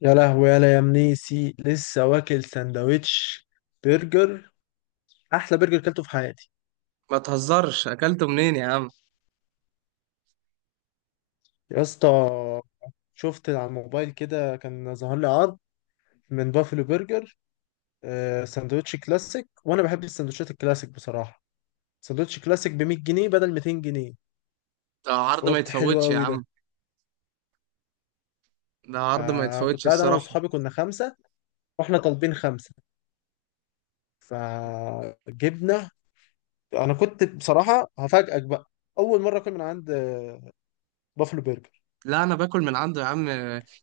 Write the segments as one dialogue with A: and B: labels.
A: يا لهوي، يا منيسي لسه واكل سندوتش برجر. احلى برجر كلته في حياتي.
B: ما تهزرش، اكلته منين يا عم؟
A: يا اسطى، شفت على الموبايل كده كان ظهر لي عرض من بافلو برجر. سندوتش كلاسيك وانا بحب السندوتشات الكلاسيك بصراحه. سندوتش كلاسيك ب 100 جنيه بدل 200 جنيه.
B: ده عرض ما
A: فقلت حلو
B: يتفوتش يا
A: قوي ده.
B: عم. ده عرض ما
A: فكنت
B: يتفوتش
A: قاعد انا
B: الصراحة.
A: واصحابي كنا خمسه واحنا طالبين خمسه فجبنا. انا كنت بصراحه هفاجئك بقى، اول مره اكل من عند بافلو برجر.
B: لا انا باكل من عنده يا عم،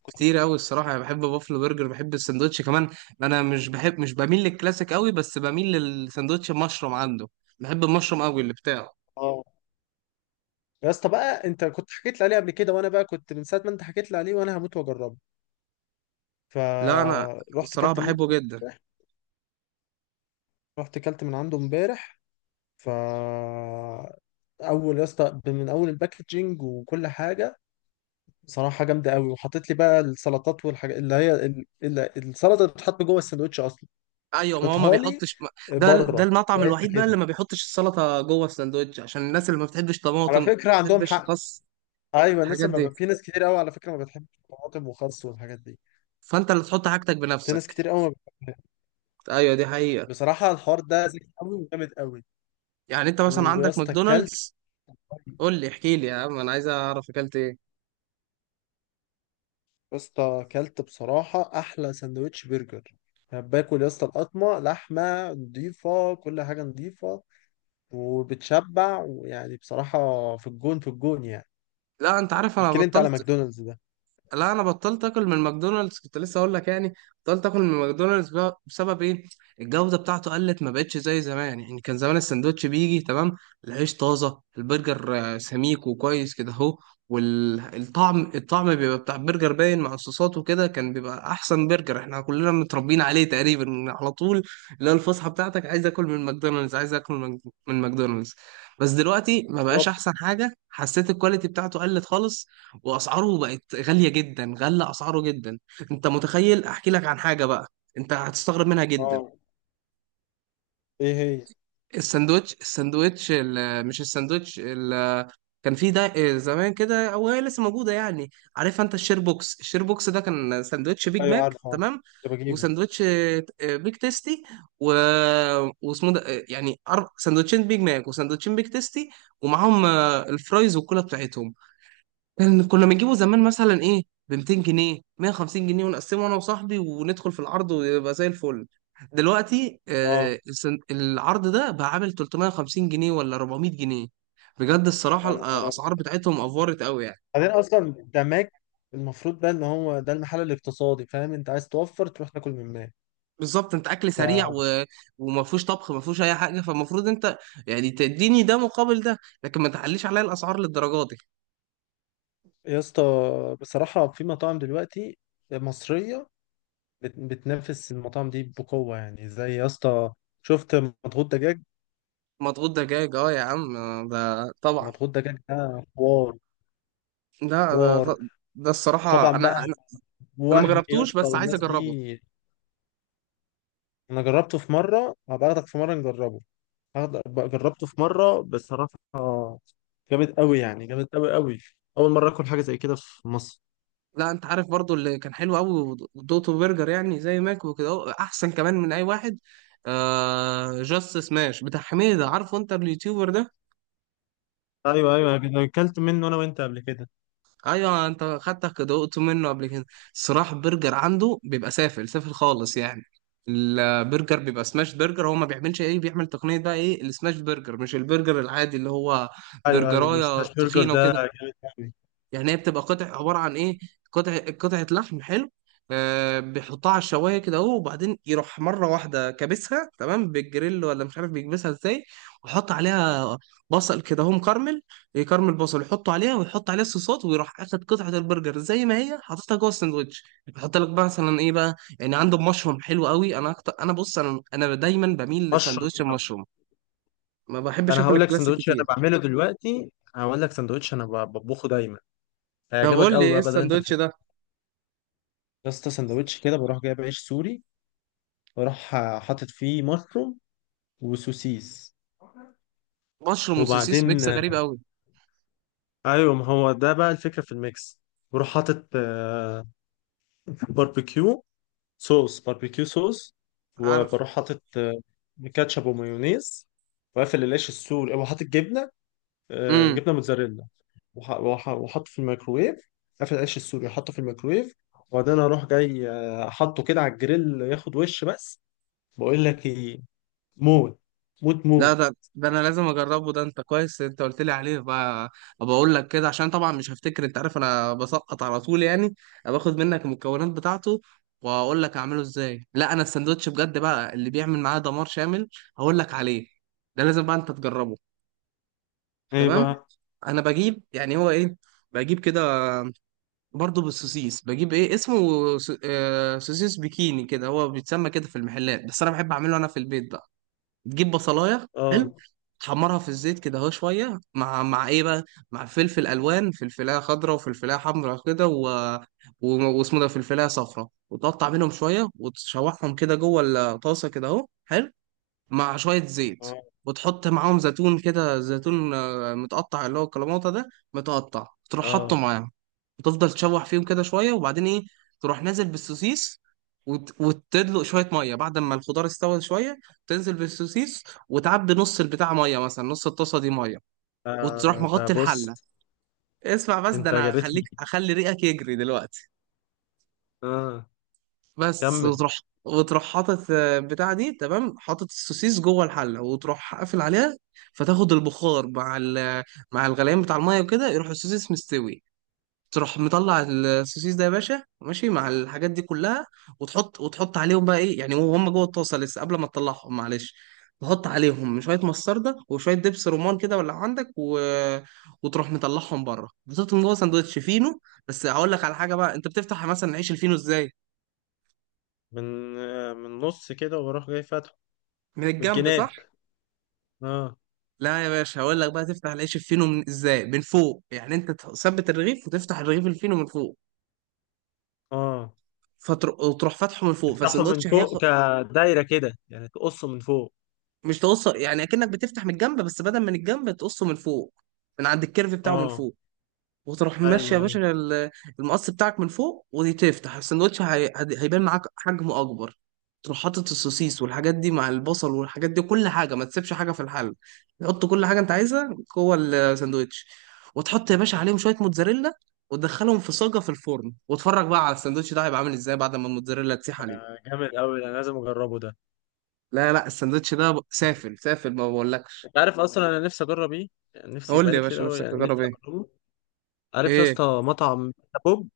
B: كتير قوي الصراحة. انا بحب بافلو برجر، بحب السندوتش كمان. انا مش بميل للكلاسيك قوي، بس بميل للسندوتش المشروم عنده. بحب المشروم قوي اللي بتاعه.
A: يا اسطى بقى، انت كنت حكيت لي عليه قبل كده، وانا بقى كنت من ساعه ما انت حكيت لي عليه وانا هموت واجربه.
B: لا انا
A: فروحت
B: الصراحة
A: كلت من
B: بحبه جدا.
A: رحت كلت من عنده امبارح. ف اول يا اسطى من اول الباكجينج وكل حاجه بصراحه جامده قوي. وحطيت لي بقى السلطات والحاجات اللي هي السلطه اللي بتتحط جوه السندوتش اصلا،
B: ايوه، ما هو ما
A: حطيتها لي
B: بيحطش ده
A: بره في
B: المطعم
A: علبة
B: الوحيد بقى اللي
A: كده.
B: ما بيحطش السلطة جوه السندوتش عشان الناس اللي ما بتحبش طماطم،
A: على
B: ما
A: فكره عندهم
B: بتحبش
A: حق.
B: خس،
A: ايوه، الناس
B: الحاجات
A: ما
B: دي.
A: ب... في ناس كتير قوي على فكره ما بتحبش الطماطم وخس والحاجات دي.
B: فانت اللي تحط حاجتك
A: في ناس
B: بنفسك.
A: كتير قوي ما بتحبش.
B: ايوه، دي حقيقة.
A: بصراحة الحوار ده ذكي قوي وجامد قوي.
B: يعني انت مثلا
A: ويا
B: عندك
A: اسطى كلت،
B: ماكدونالدز. قول لي، احكي لي يا عم، انا عايز اعرف اكلت ايه.
A: يا اسطى كلت بصراحة أحلى سندوتش برجر. أنا باكل يا اسطى القطمة، لحمة نضيفة، كل حاجة نضيفة وبتشبع ويعني بصراحة في الجون، في الجون يعني.
B: لا انت عارف، انا
A: احكي لي أنت على
B: بطلت.
A: ماكدونالدز ده.
B: لا انا بطلت اكل من ماكدونالدز، كنت لسه اقول لك يعني. بطلت اكل من ماكدونالدز بسبب ايه؟ الجوده بتاعته قلت، ما بقتش زي زمان يعني. كان زمان السندوتش بيجي تمام، العيش طازه، البرجر سميك وكويس كده اهو. والطعم، الطعم بيبقى بتاع البرجر باين مع الصوصات وكده. كان بيبقى احسن برجر، احنا كلنا متربيين عليه تقريبا على طول، اللي هو الفسحه بتاعتك، عايز اكل من ماكدونالدز، عايز اكل من ماكدونالدز. بس دلوقتي ما بقاش
A: بالظبط.
B: احسن حاجه، حسيت الكواليتي بتاعته قلت خالص. واسعاره بقت غاليه جدا، غلى اسعاره جدا. انت متخيل؟ احكي لك عن حاجه بقى، انت هتستغرب منها جدا.
A: اه. ايه هي؟
B: الساندوتش الساندوتش ال- آه، مش الساندوتش ال- آه، كان في ده زمان كده او هي لسه موجوده يعني؟ عارف انت الشير بوكس؟ الشير بوكس ده كان ساندوتش بيج
A: ايوه،
B: ماك،
A: عارفه، عارفه.
B: تمام،
A: كنت بجيبه.
B: وساندوتش بيج تيستي و... واسمه ده يعني ساندوتشين بيج ماك وساندوتشين بيج تيستي ومعاهم الفرايز والكولا بتاعتهم. كان كنا بنجيبه زمان مثلا ايه، ب 200 جنيه، 150 جنيه، ونقسمه انا وصاحبي وندخل في العرض ويبقى زي الفل. دلوقتي
A: اه.
B: العرض ده بقى عامل 350 جنيه ولا 400 جنيه. بجد الصراحة
A: يا نهار أبيض.
B: الأسعار بتاعتهم أفورت قوي يعني.
A: بعدين أصلا ده ماك، المفروض بقى إن هو ده المحل الاقتصادي، فاهم؟ أنت عايز توفر تروح تاكل من ماك.
B: بالظبط، انت اكل سريع
A: ف
B: وما فيهوش طبخ، ما فيهوش اي حاجه، فالمفروض انت يعني تديني ده مقابل ده، لكن ما تعليش عليا الاسعار للدرجه دي.
A: يا اسطى، بصراحة في مطاعم دلوقتي مصرية بتنافس المطاعم دي بقوة يعني. زي يا اسطى، شفت مضغوط دجاج؟
B: مضغوط دجاج، اه يا عم، ده طبعا.
A: مضغوط دجاج ده حوار،
B: ده ده،
A: حوار.
B: ده
A: طبعا
B: الصراحه انا
A: بقى،
B: انا أنا ما
A: وهم يا
B: جربتوش
A: اسطى
B: بس عايز
A: والناس
B: اجربه.
A: دي. انا جربته في مرة، هبقى اخدك في مرة نجربه. هاخد- جربته في مرة بصراحة، جامد قوي يعني، جامد قوي قوي. اول مرة اكل حاجة زي كده في مصر.
B: لا انت عارف برضو اللي كان حلو قوي، دوتو برجر، يعني زي ماك وكده اهو، احسن كمان من اي واحد. آه، جاست سماش بتاع حميدة، عارفه انت اليوتيوبر ده؟
A: ايوه، ايوه، انا اكلت منه انا وانت قبل كده.
B: ايوه انت خدتك دوقته منه قبل كده. صراحة برجر عنده بيبقى سافل، سافل خالص يعني. البرجر بيبقى سماش برجر. هو ما بيعملش ايه، بيعمل تقنية بقى ايه السماش برجر، مش البرجر العادي اللي هو
A: ايوه، ايوه،
B: برجراية
A: سماش برجر
B: تخينة
A: ده
B: وكده.
A: جامد قوي.
B: يعني هي بتبقى قطع، عباره عن ايه، قطع قطعه لحم حلو. آه، بيحطها على الشوايه كده اهو، وبعدين يروح مره واحده كابسها تمام بالجريل ولا مش عارف بيكبسها ازاي، ويحط عليها بصل كده اهو مكرمل، يكرمل بصل يحطه عليها، ويحط عليها الصوصات، ويروح اخد قطعه البرجر زي ما هي حاططها جوه الساندوتش. يحط لك بقى مثلا ايه بقى، يعني عنده مشروم حلو قوي، انا أكتر، انا بص، انا دايما بميل
A: مشروم.
B: لساندوتش المشروم، ما بحبش
A: انا
B: اكل
A: هقول لك
B: الكلاسيك
A: سندوتش انا
B: كتير.
A: بعمله دلوقتي، هقول لك سندوتش انا بطبخه دايما،
B: طب
A: هيعجبك
B: قول لي
A: قوي
B: ايه
A: بقى بدل انت
B: الساندوتش
A: بتحب.
B: ده؟
A: يا اسطى، سندوتش كده بروح جايب عيش سوري، بروح حاطط فيه مشروم وسوسيس.
B: مشروم وسوسيس،
A: وبعدين
B: ميكس غريب قوي.
A: ايوه ما هو ده بقى الفكره في الميكس. بروح حاطط باربيكيو، صوص باربيكيو صوص.
B: عارف،
A: وبروح حاطط كاتشب ومايونيز وقافل العيش السوري وحاطط جبنه،
B: امم،
A: جبنه موتزاريلا. وحطه في الميكروويف. قفل العيش السوري حطه في الميكروويف. وبعدين اروح جاي حطه كده على الجريل ياخد وش بس. بقول لك ايه. موت. موت،
B: لا
A: موت.
B: ده انا لازم اجربه، ده انت كويس انت قلت لي عليه بقى. ابقى اقول لك كده، عشان طبعا مش هفتكر، انت عارف انا بسقط على طول يعني. باخد منك المكونات بتاعته واقول لك اعمله ازاي. لا انا الساندوتش بجد بقى اللي بيعمل معاه دمار شامل، هقول لك عليه، ده لازم بقى انت تجربه.
A: ايه
B: تمام،
A: بقى؟
B: انا بجيب، يعني هو ايه، بجيب كده، برضه بالسوسيس، بجيب ايه اسمه، سوسيس بيكيني كده، هو بيتسمى كده في المحلات، بس انا بحب اعمله انا في البيت بقى. تجيب بصلايه حلو،
A: اه،
B: تحمرها في الزيت كده اهو شويه، مع مع ايه بقى، مع فلفل الوان، فلفلايه خضراء وفلفلايه حمراء كده واسمه ده فلفلايه صفراء، وتقطع منهم شويه وتشوحهم كده جوه الطاسه كده اهو حلو، مع شوية زيت.
A: اه،
B: وتحط معاهم زيتون كده، زيتون متقطع، اللي هو الكلاماطة ده، متقطع تروح حاطه
A: اه.
B: معاهم. وتفضل تشوح فيهم كده شوية، وبعدين ايه، تروح نازل بالسوسيس، وتدلق شوية مية بعد ما الخضار استوى شوية، تنزل بالسوسيس، وتعبي نص البتاع مية، مثلا نص الطاسة دي مية، وتروح
A: ده
B: مغطي
A: بص.
B: الحلة. اسمع بس، ده
A: انت
B: انا
A: جريتني.
B: هخليك، هخلي ريقك يجري دلوقتي.
A: اه.
B: بس
A: كمل.
B: وتروح حاطط بتاع دي تمام، حاطط السوسيس جوه الحله، وتروح قافل عليها. فتاخد البخار مع مع الغليان بتاع الميه وكده، يروح السوسيس مستوي. تروح مطلع السوسيس ده يا باشا ماشي مع الحاجات دي كلها، وتحط عليهم بقى ايه يعني، وهم جوه الطاسه لسه قبل ما تطلعهم، معلش، تحط عليهم شويه مستردة وشويه دبس رمان كده ولا عندك وتروح مطلعهم بره، بتحطهم جوه سندوتش فينو. بس هقول لك على حاجه بقى، انت بتفتح مثلا عيش الفينو ازاي؟
A: من نص كده واروح جاي فاتحه
B: من
A: من
B: الجنب،
A: الجناب.
B: صح؟
A: اه.
B: لا يا باشا، هقول لك بقى، تفتح العيش الفينو من ازاي، من فوق، يعني انت تثبت الرغيف وتفتح الرغيف الفينو من فوق.
A: اه.
B: وتروح فاتحه من فوق
A: افتحه
B: فالسندوتش
A: من
B: هياخد،
A: فوق، كدايره كده يعني تقصه من فوق.
B: مش تقص، يعني اكنك بتفتح من الجنب بس بدل من الجنب تقصه من فوق، من عند الكيرف بتاعه من
A: اه.
B: فوق. وتروح ماشي
A: ايوه،
B: يا
A: ايوه.
B: باشا، المقص بتاعك من فوق، وتفتح السندوتش، هيبان معاك حجمه اكبر. تروح حاطط السوسيس والحاجات دي مع البصل والحاجات دي، كل حاجه ما تسيبش حاجه في الحل، تحط كل حاجه انت عايزها جوه الساندوتش. وتحط يا باشا عليهم شويه موتزاريلا، وتدخلهم في صاجه في الفرن، واتفرج بقى على الساندوتش ده هيبقى عامل ازاي بعد ما الموتزاريلا تسيح عليه.
A: جامد قوي، انا لازم اجربه ده.
B: لا لا، الساندوتش ده سافل، سافل ما بقولكش.
A: انت عارف اصلا انا نفسي اجرب ايه؟ يعني نفسي
B: قول لي
A: بقالي
B: يا
A: كتير
B: باشا
A: قوي،
B: نفسك
A: يعني
B: تجرب
A: نفسي
B: ايه؟
A: اجربه. عارف يا
B: ايه؟
A: اسطى مطعم بيتزا بوب؟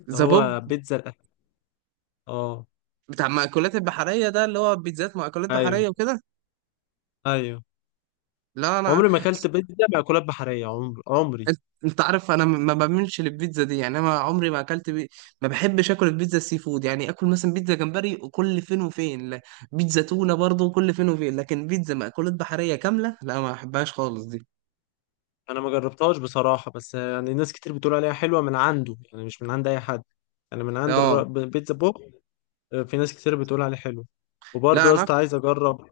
A: اللي
B: زبوب
A: هو بيتزا الاهلي. اه.
B: بتاع مأكولات البحريه ده، اللي هو بيتزات مأكولات
A: ايوه.
B: بحريه وكده؟
A: ايوه.
B: لا انا،
A: عمري ما اكلت بيتزا مأكولات بحريه، عمر عمري.
B: انت، أنت عارف انا ما بعملش للبيتزا دي يعني، انا عمري ما اكلت ما بحبش اكل البيتزا السي فود، يعني اكل مثلا بيتزا جمبري وكل فين وفين، لا، بيتزا تونه برضه كل فين وفين، لكن بيتزا مأكولات بحريه كامله لا، ما بحبهاش خالص دي.
A: انا ما جربتهاش بصراحه، بس يعني ناس كتير بتقول عليها حلوه من عنده، يعني مش من عند اي حد. يعني من عند
B: اه،
A: بيتزا بوب. في ناس كتير بتقول عليه حلو.
B: لا
A: وبرضه يا
B: انا
A: اسطى عايز اجرب.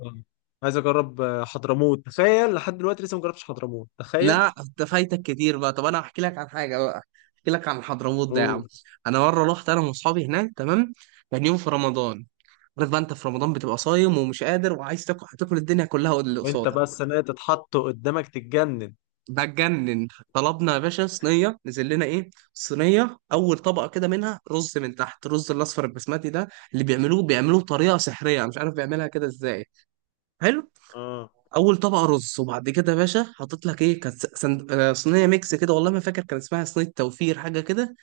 A: عايز اجرب حضرموت، تخيل. لحد دلوقتي لسه ما جربتش حضرموت، تخيل.
B: لا انت فايتك كتير بقى، طب انا هحكي لك عن حاجه بقى، احكي لك عن حضرموت ده يا عم. انا مره رحت انا واصحابي هناك، تمام، كان يوم في رمضان. عارف بقى انت في رمضان بتبقى صايم ومش قادر وعايز تاكل، هتاكل الدنيا كلها واللي
A: وانت
B: قصادك،
A: بقى السنه دي تتحطه قدامك تتجنن.
B: بتجنن. طلبنا يا باشا صينيه، نزل لنا ايه، صينيه، اول طبقه كده منها رز من تحت، الرز الاصفر البسمتي ده اللي بيعملوه، بيعملوه بطريقه سحريه، أنا مش عارف بيعملها كده ازاي، حلو.
A: اه.
B: اول طبقه رز، وبعد كده يا باشا حاطط لك ايه، كانت سند... آه، صينيه ميكس كده، والله ما فاكر كان اسمها صينيه توفير حاجه كده.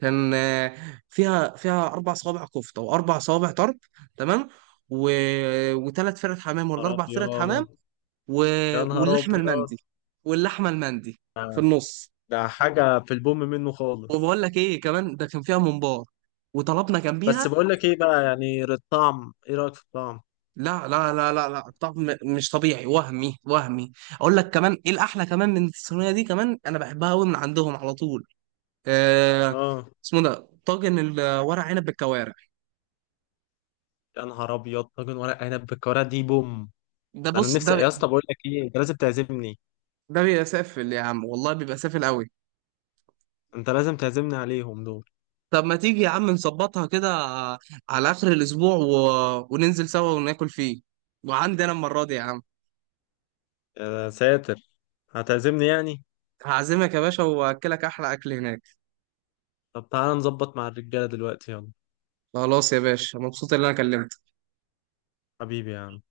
B: كان فيها اربع صوابع كفته واربع صوابع طرب، تمام، و... وثلاث فرق حمام
A: نهار
B: ولا اربع
A: ابيض.
B: فرق حمام، و...
A: يا نهار
B: واللحمه
A: ابيض.
B: المندي، واللحمه المندي في النص.
A: ده حاجه في البوم منه
B: وبقول
A: خالص.
B: لك ايه كمان، ده كان فيها ممبار، وطلبنا
A: بس
B: جنبيها.
A: بقول لك ايه بقى، يعني الطعم، ايه رايك في الطعم؟
B: لا، طعم مش طبيعي، وهمي، وهمي. اقول لك كمان ايه الاحلى كمان من الصينيه دي كمان، انا بحبها قوي من عندهم على طول، آه،
A: اه،
B: اسمه ده طاجن الورق عنب بالكوارع.
A: يا نهار ابيض، طاجن ورق عنب بالكوارع دي بوم.
B: ده
A: ده انا
B: بص،
A: نفسي يا اسطى. بقول لك ايه، انت لازم تعزمني،
B: ده بيبقى سافل يا عم، والله بيبقى سافل قوي.
A: انت لازم تعزمني عليهم دول.
B: طب ما تيجي يا عم نظبطها كده، على اخر الاسبوع وننزل سوا وناكل فيه، وعندي انا المره دي يا عم.
A: يا ساتر، هتعزمني يعني؟
B: هعزمك يا باشا واكلك احلى اكل هناك.
A: طب تعالى نظبط مع الرجاله دلوقتي، يلا.
B: خلاص يا باشا، مبسوط ان انا كلمتك.
A: حبيبي يا عم.